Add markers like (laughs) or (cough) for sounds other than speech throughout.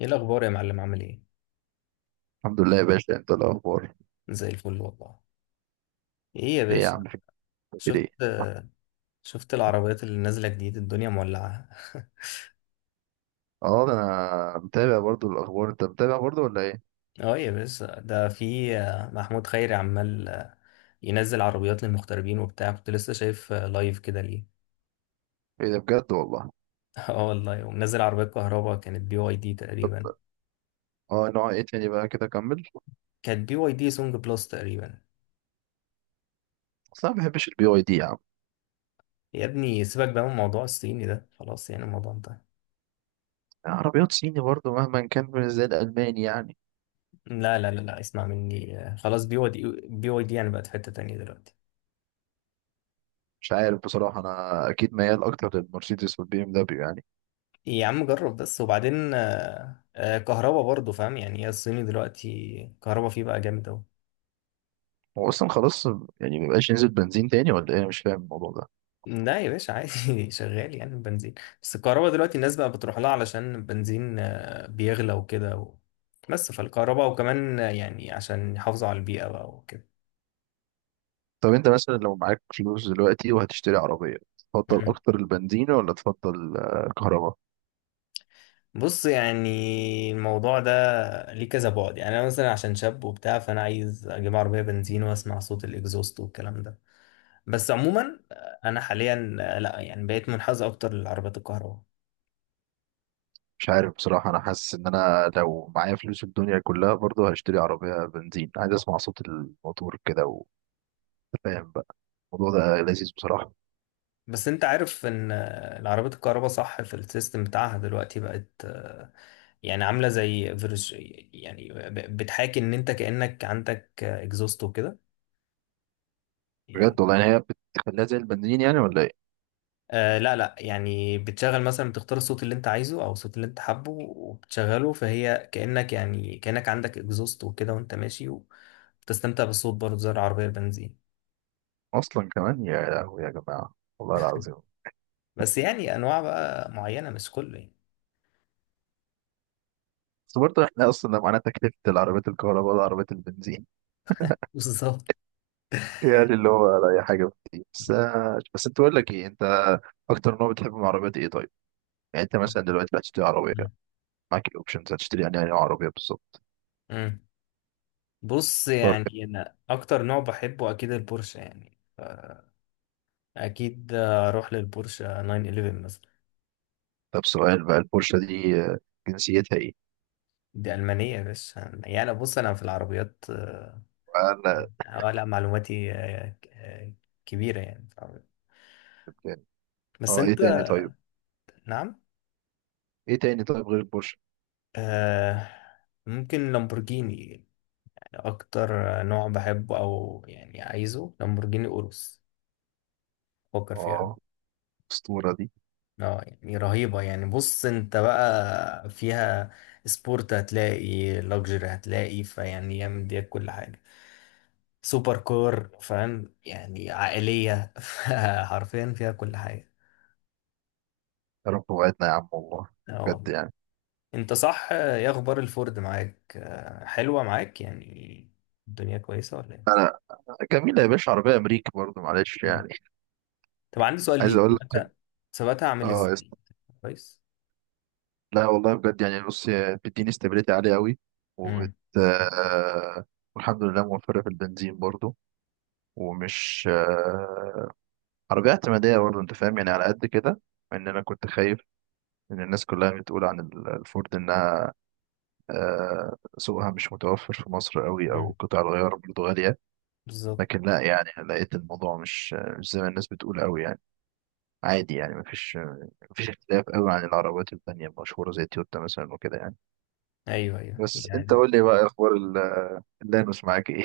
ايه الاخبار يا معلم عامل ايه؟ الحمد لله يا باشا، انت الاخبار؟ زي الفل والله. ايه يا ايه يا باشا؟ عم، في؟ بتعمل شفت ايه؟ شفت العربيات اللي نازله جديد، الدنيا مولعه. (laughs) اه، ده انا متابع برضو الاخبار. انت متابع برضو ولا ايه؟ اه يا باشا، ده في محمود خيري عمال ينزل عربيات للمغتربين وبتاع، كنت لسه شايف لايف كده ليه. ايه ده بجد والله. (laughs) اه والله، ومنزل عربيات كهرباء، كانت بي واي دي تقريبا. اه، نوع ايه تاني بقى كده؟ كمل. كانت بي واي دي سونج بلس تقريبا. اصل انا ما بحبش البي واي دي يا عم. يا ابني سيبك بقى من موضوع الصيني ده، خلاص يعني الموضوع انتهى. عربيات صيني برضو مهما كان مش زي الالماني يعني. لا لا لا لا، اسمع مني خلاص بي واي دي، بي واي دي يعني بقت في حته تانيه دلوقتي. مش عارف بصراحه، انا اكيد ميال اكتر للمرسيدس والبي ام دبليو يعني. إيه، يا عم جرب بس وبعدين كهربا برضه، فاهم يعني، هي الصيني دلوقتي كهربا فيه بقى جامد أوي. هو اصلا خلاص يعني ما بقاش ينزل بنزين تاني ولا ايه؟ انا مش فاهم الموضوع ده. لا يا باشا عادي، (laughs) شغال يعني البنزين، بس الكهربا دلوقتي الناس بقى بتروح لها علشان البنزين بيغلى وكده و... بس فالكهربا، وكمان يعني عشان يحافظوا على البيئة بقى وكده. طب انت مثلا لو معاك فلوس دلوقتي وهتشتري عربيه، تفضل مم. اكتر البنزين ولا تفضل الكهرباء؟ بص يعني الموضوع ده ليه كذا بعد، يعني أنا مثلا عشان شاب وبتاع، فأنا عايز أجيب عربية بنزين وأسمع صوت الإكزوست والكلام ده. بس عموما انا حاليا لا يعني بقيت منحاز اكتر للعربيات الكهرباء. مش عارف بصراحة. أنا حاسس إن أنا لو معايا فلوس الدنيا كلها برضه هشتري عربية بنزين، عايز أسمع صوت الموتور كده وفاهم بقى. الموضوع ده لذيذ بصراحة. بس انت عارف ان العربيات الكهرباء صح، في السيستم بتاعها دلوقتي بقت يعني عامله زي فيرج، يعني بتحاكي ان انت كانك عندك اكزوست وكده، يعني. بجد والله؟ يعني هي بتخليها زي البنزين يعني ولا إيه؟ آه لا لا، يعني بتشغل مثلا، بتختار الصوت اللي انت عايزه او الصوت اللي انت حابه وبتشغله، فهي كانك، يعني كانك عندك اكزوست وكده، وانت ماشي وبتستمتع بالصوت برضه زي العربيه البنزين، أصلا كمان، يا لهوي يا جماعة والله العظيم. بس يعني انواع بقى معينه، مش كله يعني. بس برضه إحنا أصلا لو معانا تكلفة العربيات الكهرباء والعربيات البنزين بالظبط. يعني اللي هو ولا أي حاجة بتجيب. بس، بس أنت، بقول لك إيه، أنت أكتر نوع بتحب من العربيات إيه طيب؟ يعني أنت مثلا دلوقتي بقى تشتري عربية، معاك الأوبشنز، هتشتري يعني أي نوع عربية بالظبط؟ مم. بص يعني انا اكتر نوع بحبه اكيد البورشه يعني. اكيد اروح للبورشه 911 مثلا. طب سؤال بقى، البورشة دي جنسيتها ايه؟ دي المانيه يا باشا، يعني أنا بص، انا في العربيات وأنا يعني لا معلوماتي كبيره يعني في العربيات. لبناني. بس اه، ايه انت. تاني طيب؟ نعم. ايه تاني طيب غير البورشة؟ آه، ممكن لامبورجيني، اكتر نوع بحبه، او يعني عايزه لامبورجيني اوروس، فكر فيها. اه الأسطورة دي. اه يعني رهيبة، يعني بص انت بقى فيها سبورت هتلاقي، لوكسجري هتلاقي، فيعني هي مديك كل حاجة. سوبر كور، فاهم يعني، عائلية، (laughs) حرفيا فيها كل حاجة. يا رب وعدنا يا عم والله. اه بجد والله. يعني. انت صح، ايه اخبار الفورد معاك؟ اه، حلوة معاك يعني، الدنيا كويسة ولا ايه؟ أنا جميلة يا باشا، عربية أمريكي برضه معلش مم. يعني. طب عندي سؤال عايز ليك، أقول لك كده. ثباتها، ثباتها عامل اه يا ازاي؟ اسطى. كويس. لا والله بجد يعني. بص، هي بتديني استابيليتي عالية قوي وبت امم. آه، والحمد لله موفرة في البنزين برضه. ومش آه، عربية اعتمادية برضه، أنت فاهم يعني على قد كده. إن أنا كنت خايف إن الناس كلها بتقول عن الفورد إنها سوقها مش متوفر في مصر قوي امم. او قطع الغيار برضه غالية. بالظبط. لكن لا يعني، لقيت الموضوع مش زي ما الناس بتقول قوي يعني. عادي يعني. مفيش اختلاف قوي عن العربيات التانية المشهورة زي تويوتا مثلا وكده يعني. ايوه ايوه بس انت يعني. قول لي بقى، اخبار اللانوس معاك ايه؟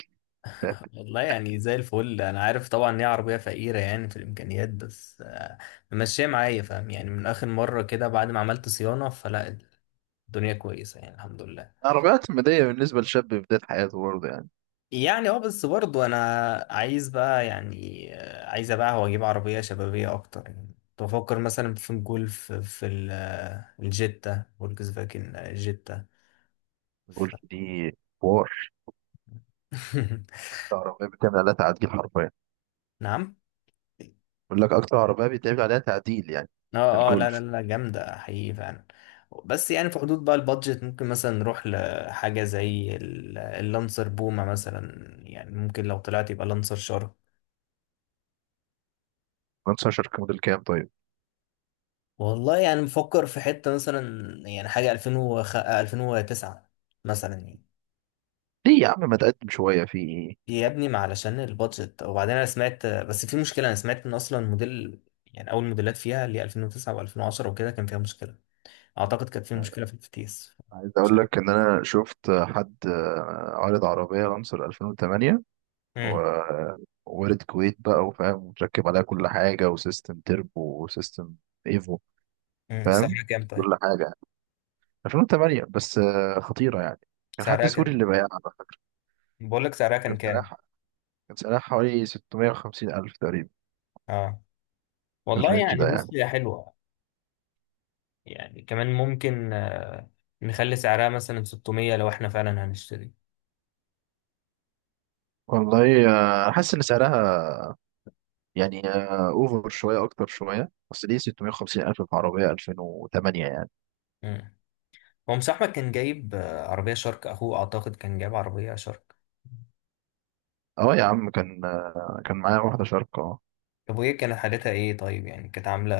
(laughs) والله يعني زي الفل، انا عارف طبعا ان هي عربيه فقيره يعني في الامكانيات، بس ماشيه معايا، فاهم يعني، من اخر مره كده بعد ما عملت صيانه، فلا الدنيا كويسه يعني، الحمد لله. العربيات المدية بالنسبة لشاب في بداية حياته برضه يعني. يعني اه، بس برضو انا عايز بقى، يعني عايز ابيعها واجيب عربيه شبابيه اكتر يعني، كنت بفكر مثلا في الجولف، في الجيتا، فولكس فاجن جيتا، ف... الجولف دي حوار. (laughs) أكتر عربية بتعمل عليها تعديل حرفيا. نعم. بقول لك، أكتر عربية بيتعمل عليها تعديل يعني. اه اه لا لا الجولف لا، جامدة حقيقي فعلا. بس يعني في حدود بقى البادجت، ممكن مثلا نروح لحاجة زي اللانسر بومة مثلا، يعني ممكن لو طلعت يبقى لانسر شارك. 15 موديل كام طيب؟ والله يعني مفكر في حتة مثلا، يعني حاجة 2005 2009 مثلا يعني. ليه يا عم ما تقدم شوية في؟ يا ابني ما علشان البادجت، وبعدين انا سمعت بس في مشكلة، انا سمعت ان اصلا موديل، يعني اول موديلات فيها اللي هي 2009 و2010 وكده كان فيها مشكلة. اعتقد كانت فيها مشكلة في الفتيس، عايز مش اقول عارف. لك ان انا شفت حد عارض عربيه لانسر 2008، امم. ووارد كويت بقى وفاهم ومتركب عليها كل حاجه وسيستم تربو وسيستم ايفو. فاهم؟ سعرها كام طيب؟ كل حاجه 2008 بس خطيره يعني. كان حد سعرها كام؟ سوري اللي بايعها على فكره. بقول لك سعرها كان كان كام. سعرها كان سعرها حوالي 650 الف تقريبا. اه، في والله الرينج يعني ده يعني. بص هي حلوه، يعني كمان ممكن نخلي سعرها مثلا 600 لو احنا فعلا هنشتري. والله حاسس ان سعرها يعني اوفر شويه، اكتر شويه، بس ليه 650 الف في عربيه 2008 يعني؟ مم. هو مش احمد كان جايب عربيه شارك، اخوه اعتقد كان جايب عربيه شارك. اه يا عم كان. كان معايا واحدة شاركة اه. طب وهي كانت حالتها ايه طيب، يعني كانت عامله؟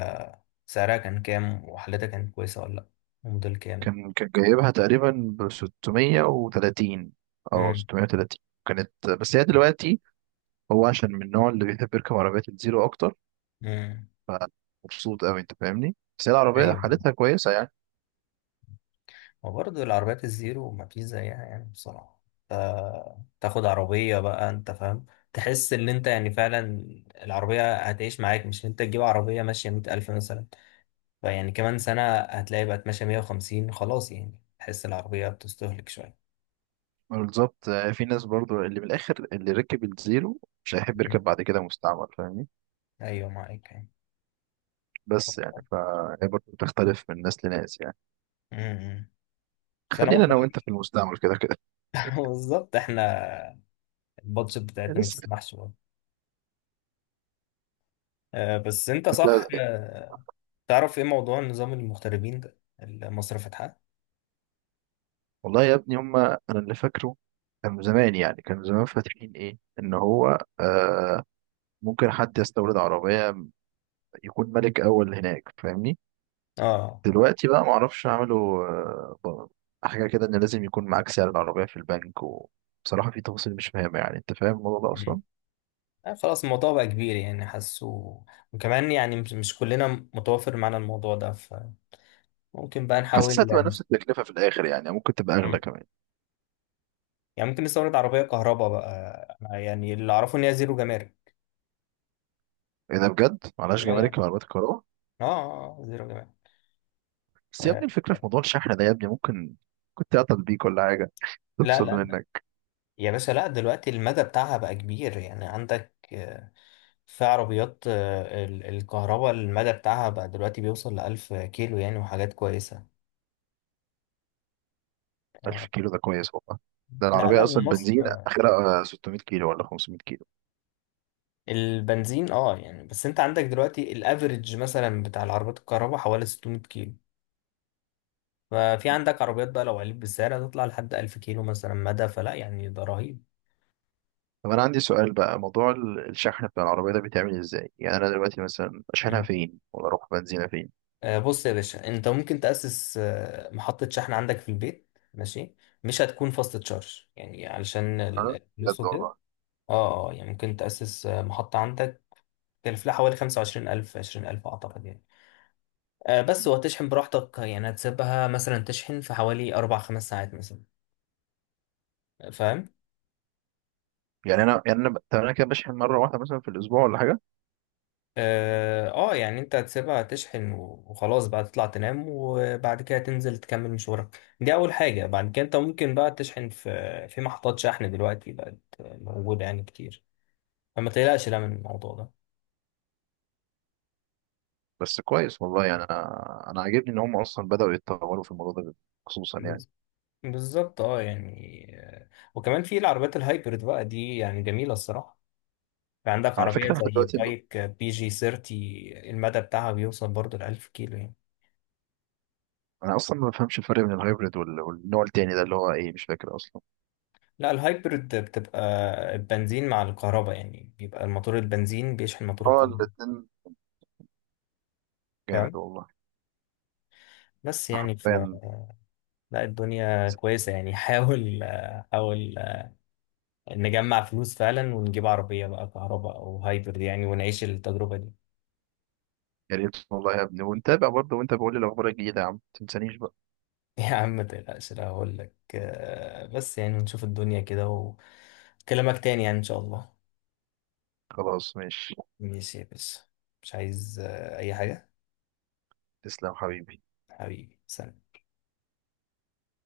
سعرها كان كام، وحالتها كانت كويسه ولا لا، وموديل كام؟ كان جايبها تقريبا ب 630 أو امم. 630. كانت. بس هي دلوقتي هو عشان من النوع اللي بيحب يركب عربية الزيرو أكتر، امم. فمبسوط أوي، أنت فاهمني. بس هي العربية ايوه. حالتها كويسة يعني. وبرضه العربيات الزيرو ما فيش زيها يعني بصراحة. ف- تاخد عربية بقى انت فاهم، تحس ان انت يعني فعلا العربية هتعيش معاك، مش ان انت تجيب عربية ماشية 100,000 مثلا، فيعني كمان سنة هتلاقي بقت ماشية 150، خلاص يعني تحس العربية بتستهلك شوية. بالظبط. في ناس برضو اللي من الآخر اللي ركب الزيرو مش هيحب مم. يركب بعد كده مستعمل، فاهمني؟ أيوة معاك يعني. بس يعني فهي برضو بتختلف من ناس لناس يعني. مم. بس أنا خلينا والله، أنا وأنت في المستعمل كده كده. (laughs) بالظبط، احنا البادجت (laughs) بتاعتنا ما لسه تسمحش برضه. بس انت انت. صح، تعرف ايه موضوع نظام المغتربين ده اللي مصر فاتحاه؟ والله يا ابني هما انا اللي فاكره كان زمان يعني. كان زمان فاتحين ايه، ان هو آه ممكن حد يستورد عربية يكون ملك اول هناك، فاهمني؟ اه. دلوقتي بقى معرفش عملوا آه حاجة كده ان لازم يكون معاك سعر العربية في البنك. وبصراحة في تفاصيل مش فاهمة يعني. انت فاهم الموضوع ده مم. اصلا؟ خلاص الموضوع بقى كبير يعني، حاسه، وكمان يعني مش كلنا متوافر معانا الموضوع ده، فممكن بقى نحاول. حاسسها هتبقى نفس نس- التكلفة في الاخر يعني، ممكن تبقى مم. اغلى كمان. يعني ممكن نستورد عربية كهرباء بقى، أنا يعني اللي أعرفه إن هي زيرو جمارك. ايه ده بجد؟ معلهاش اه جمارك يعني، وعربيات الكهرباء؟ اه زيرو جمارك. بس يا ابني آه، الفكرة في موضوع الشحن ده يا ابني، ممكن كنت اعطل بيك ولا حاجة، لا تفصل لا منك. يا باشا، لا، دلوقتي المدى بتاعها بقى كبير، يعني عندك في عربيات الكهرباء، المدى بتاعها بقى دلوقتي بيوصل لـ1000 كيلو يعني، وحاجات كويسة. 1000 آه، كيلو ده كويس والله. ده لا لا، العربية أصلا بنزين ومصر آخرها 600 كيلو ولا 500 كيلو. البنزين اه يعني، بس انت عندك دلوقتي الافريج مثلا بتاع العربيات الكهرباء حوالي 600 كيلو، ففي عندك عربيات بقى لو عليت بالسعر هتطلع لحد 1000 كيلو مثلا مدى، فلا يعني ده رهيب. طب أنا عندي سؤال بقى، موضوع الشحن بتاع العربية ده بيتعمل إزاي؟ يعني أنا دلوقتي مثلا أشحنها مم. فين؟ ولا أروح بنزينها فين؟ بص يا باشا، انت ممكن تأسس محطة شحن عندك في البيت، ماشي، مش هتكون فاست تشارج يعني علشان أه؟ بجد الفلوس وكده. والله؟ اه اه يعني ممكن تأسس محطة عندك، تكلف لها حوالي 25,000 20,000 أعتقد يعني. بس وهتشحن براحتك، يعني هتسيبها مثلا تشحن في حوالي 4 أو 5 ساعات مثلا، فاهم. يعني أنا طب أنا كده بشحن مرة واحدة مثلا في الأسبوع ولا حاجة؟ اه يعني انت هتسيبها تشحن وخلاص بقى، تطلع تنام، وبعد كده تنزل تكمل مشوارك، دي اول حاجة. بعد كده انت ممكن بقى تشحن في محطات شحن دلوقتي بقت موجودة يعني كتير، فما تقلقش لا من الموضوع ده. بس كويس والله يعني. أنا عاجبني إن هم أصلا بدأوا يتطوروا في الموضوع ده، خصوصا يعني. بز- بالظبط، اه يعني، وكمان في العربيات الهايبرد بقى دي يعني جميلة الصراحة، في عندك أنا على فكرة عربية احنا زي دلوقتي بايك بي جي 30، المدى بتاعها بيوصل برضه لـ1000 كيلو يعني. أنا أصلا ما بفهمش الفرق بين الهايبريد وال- والنوع التاني ده اللي هو إيه مش فاكر أصلا. لا، الهايبرد بتبقى البنزين مع الكهرباء، يعني بيبقى الموتور البنزين بيشحن موتور هو الكهرباء، الاتنين جامد فاهم، والله، بس يعني حرفيا. لا الدنيا كويسة يعني. (laughs) حاول، حاول نجمع فلوس فعلا، ونجيب عربية بقى كهرباء أو هايبرد يعني، ونعيش التجربة دي. يا ريت والله يا ابني، ونتابع برضه. وانت بقول لي الاخبار الجديده يا عم، متنسانيش بقى. (laughs) يا عم ما تقلقش، لا هقول لك بس يعني نشوف الدنيا كده، وكلامك تاني يعني إن شاء الله. خلاص ماشي. ماشي يا باشا، مش عايز أي حاجة. تسلم حبيبي. حبيبي سلام.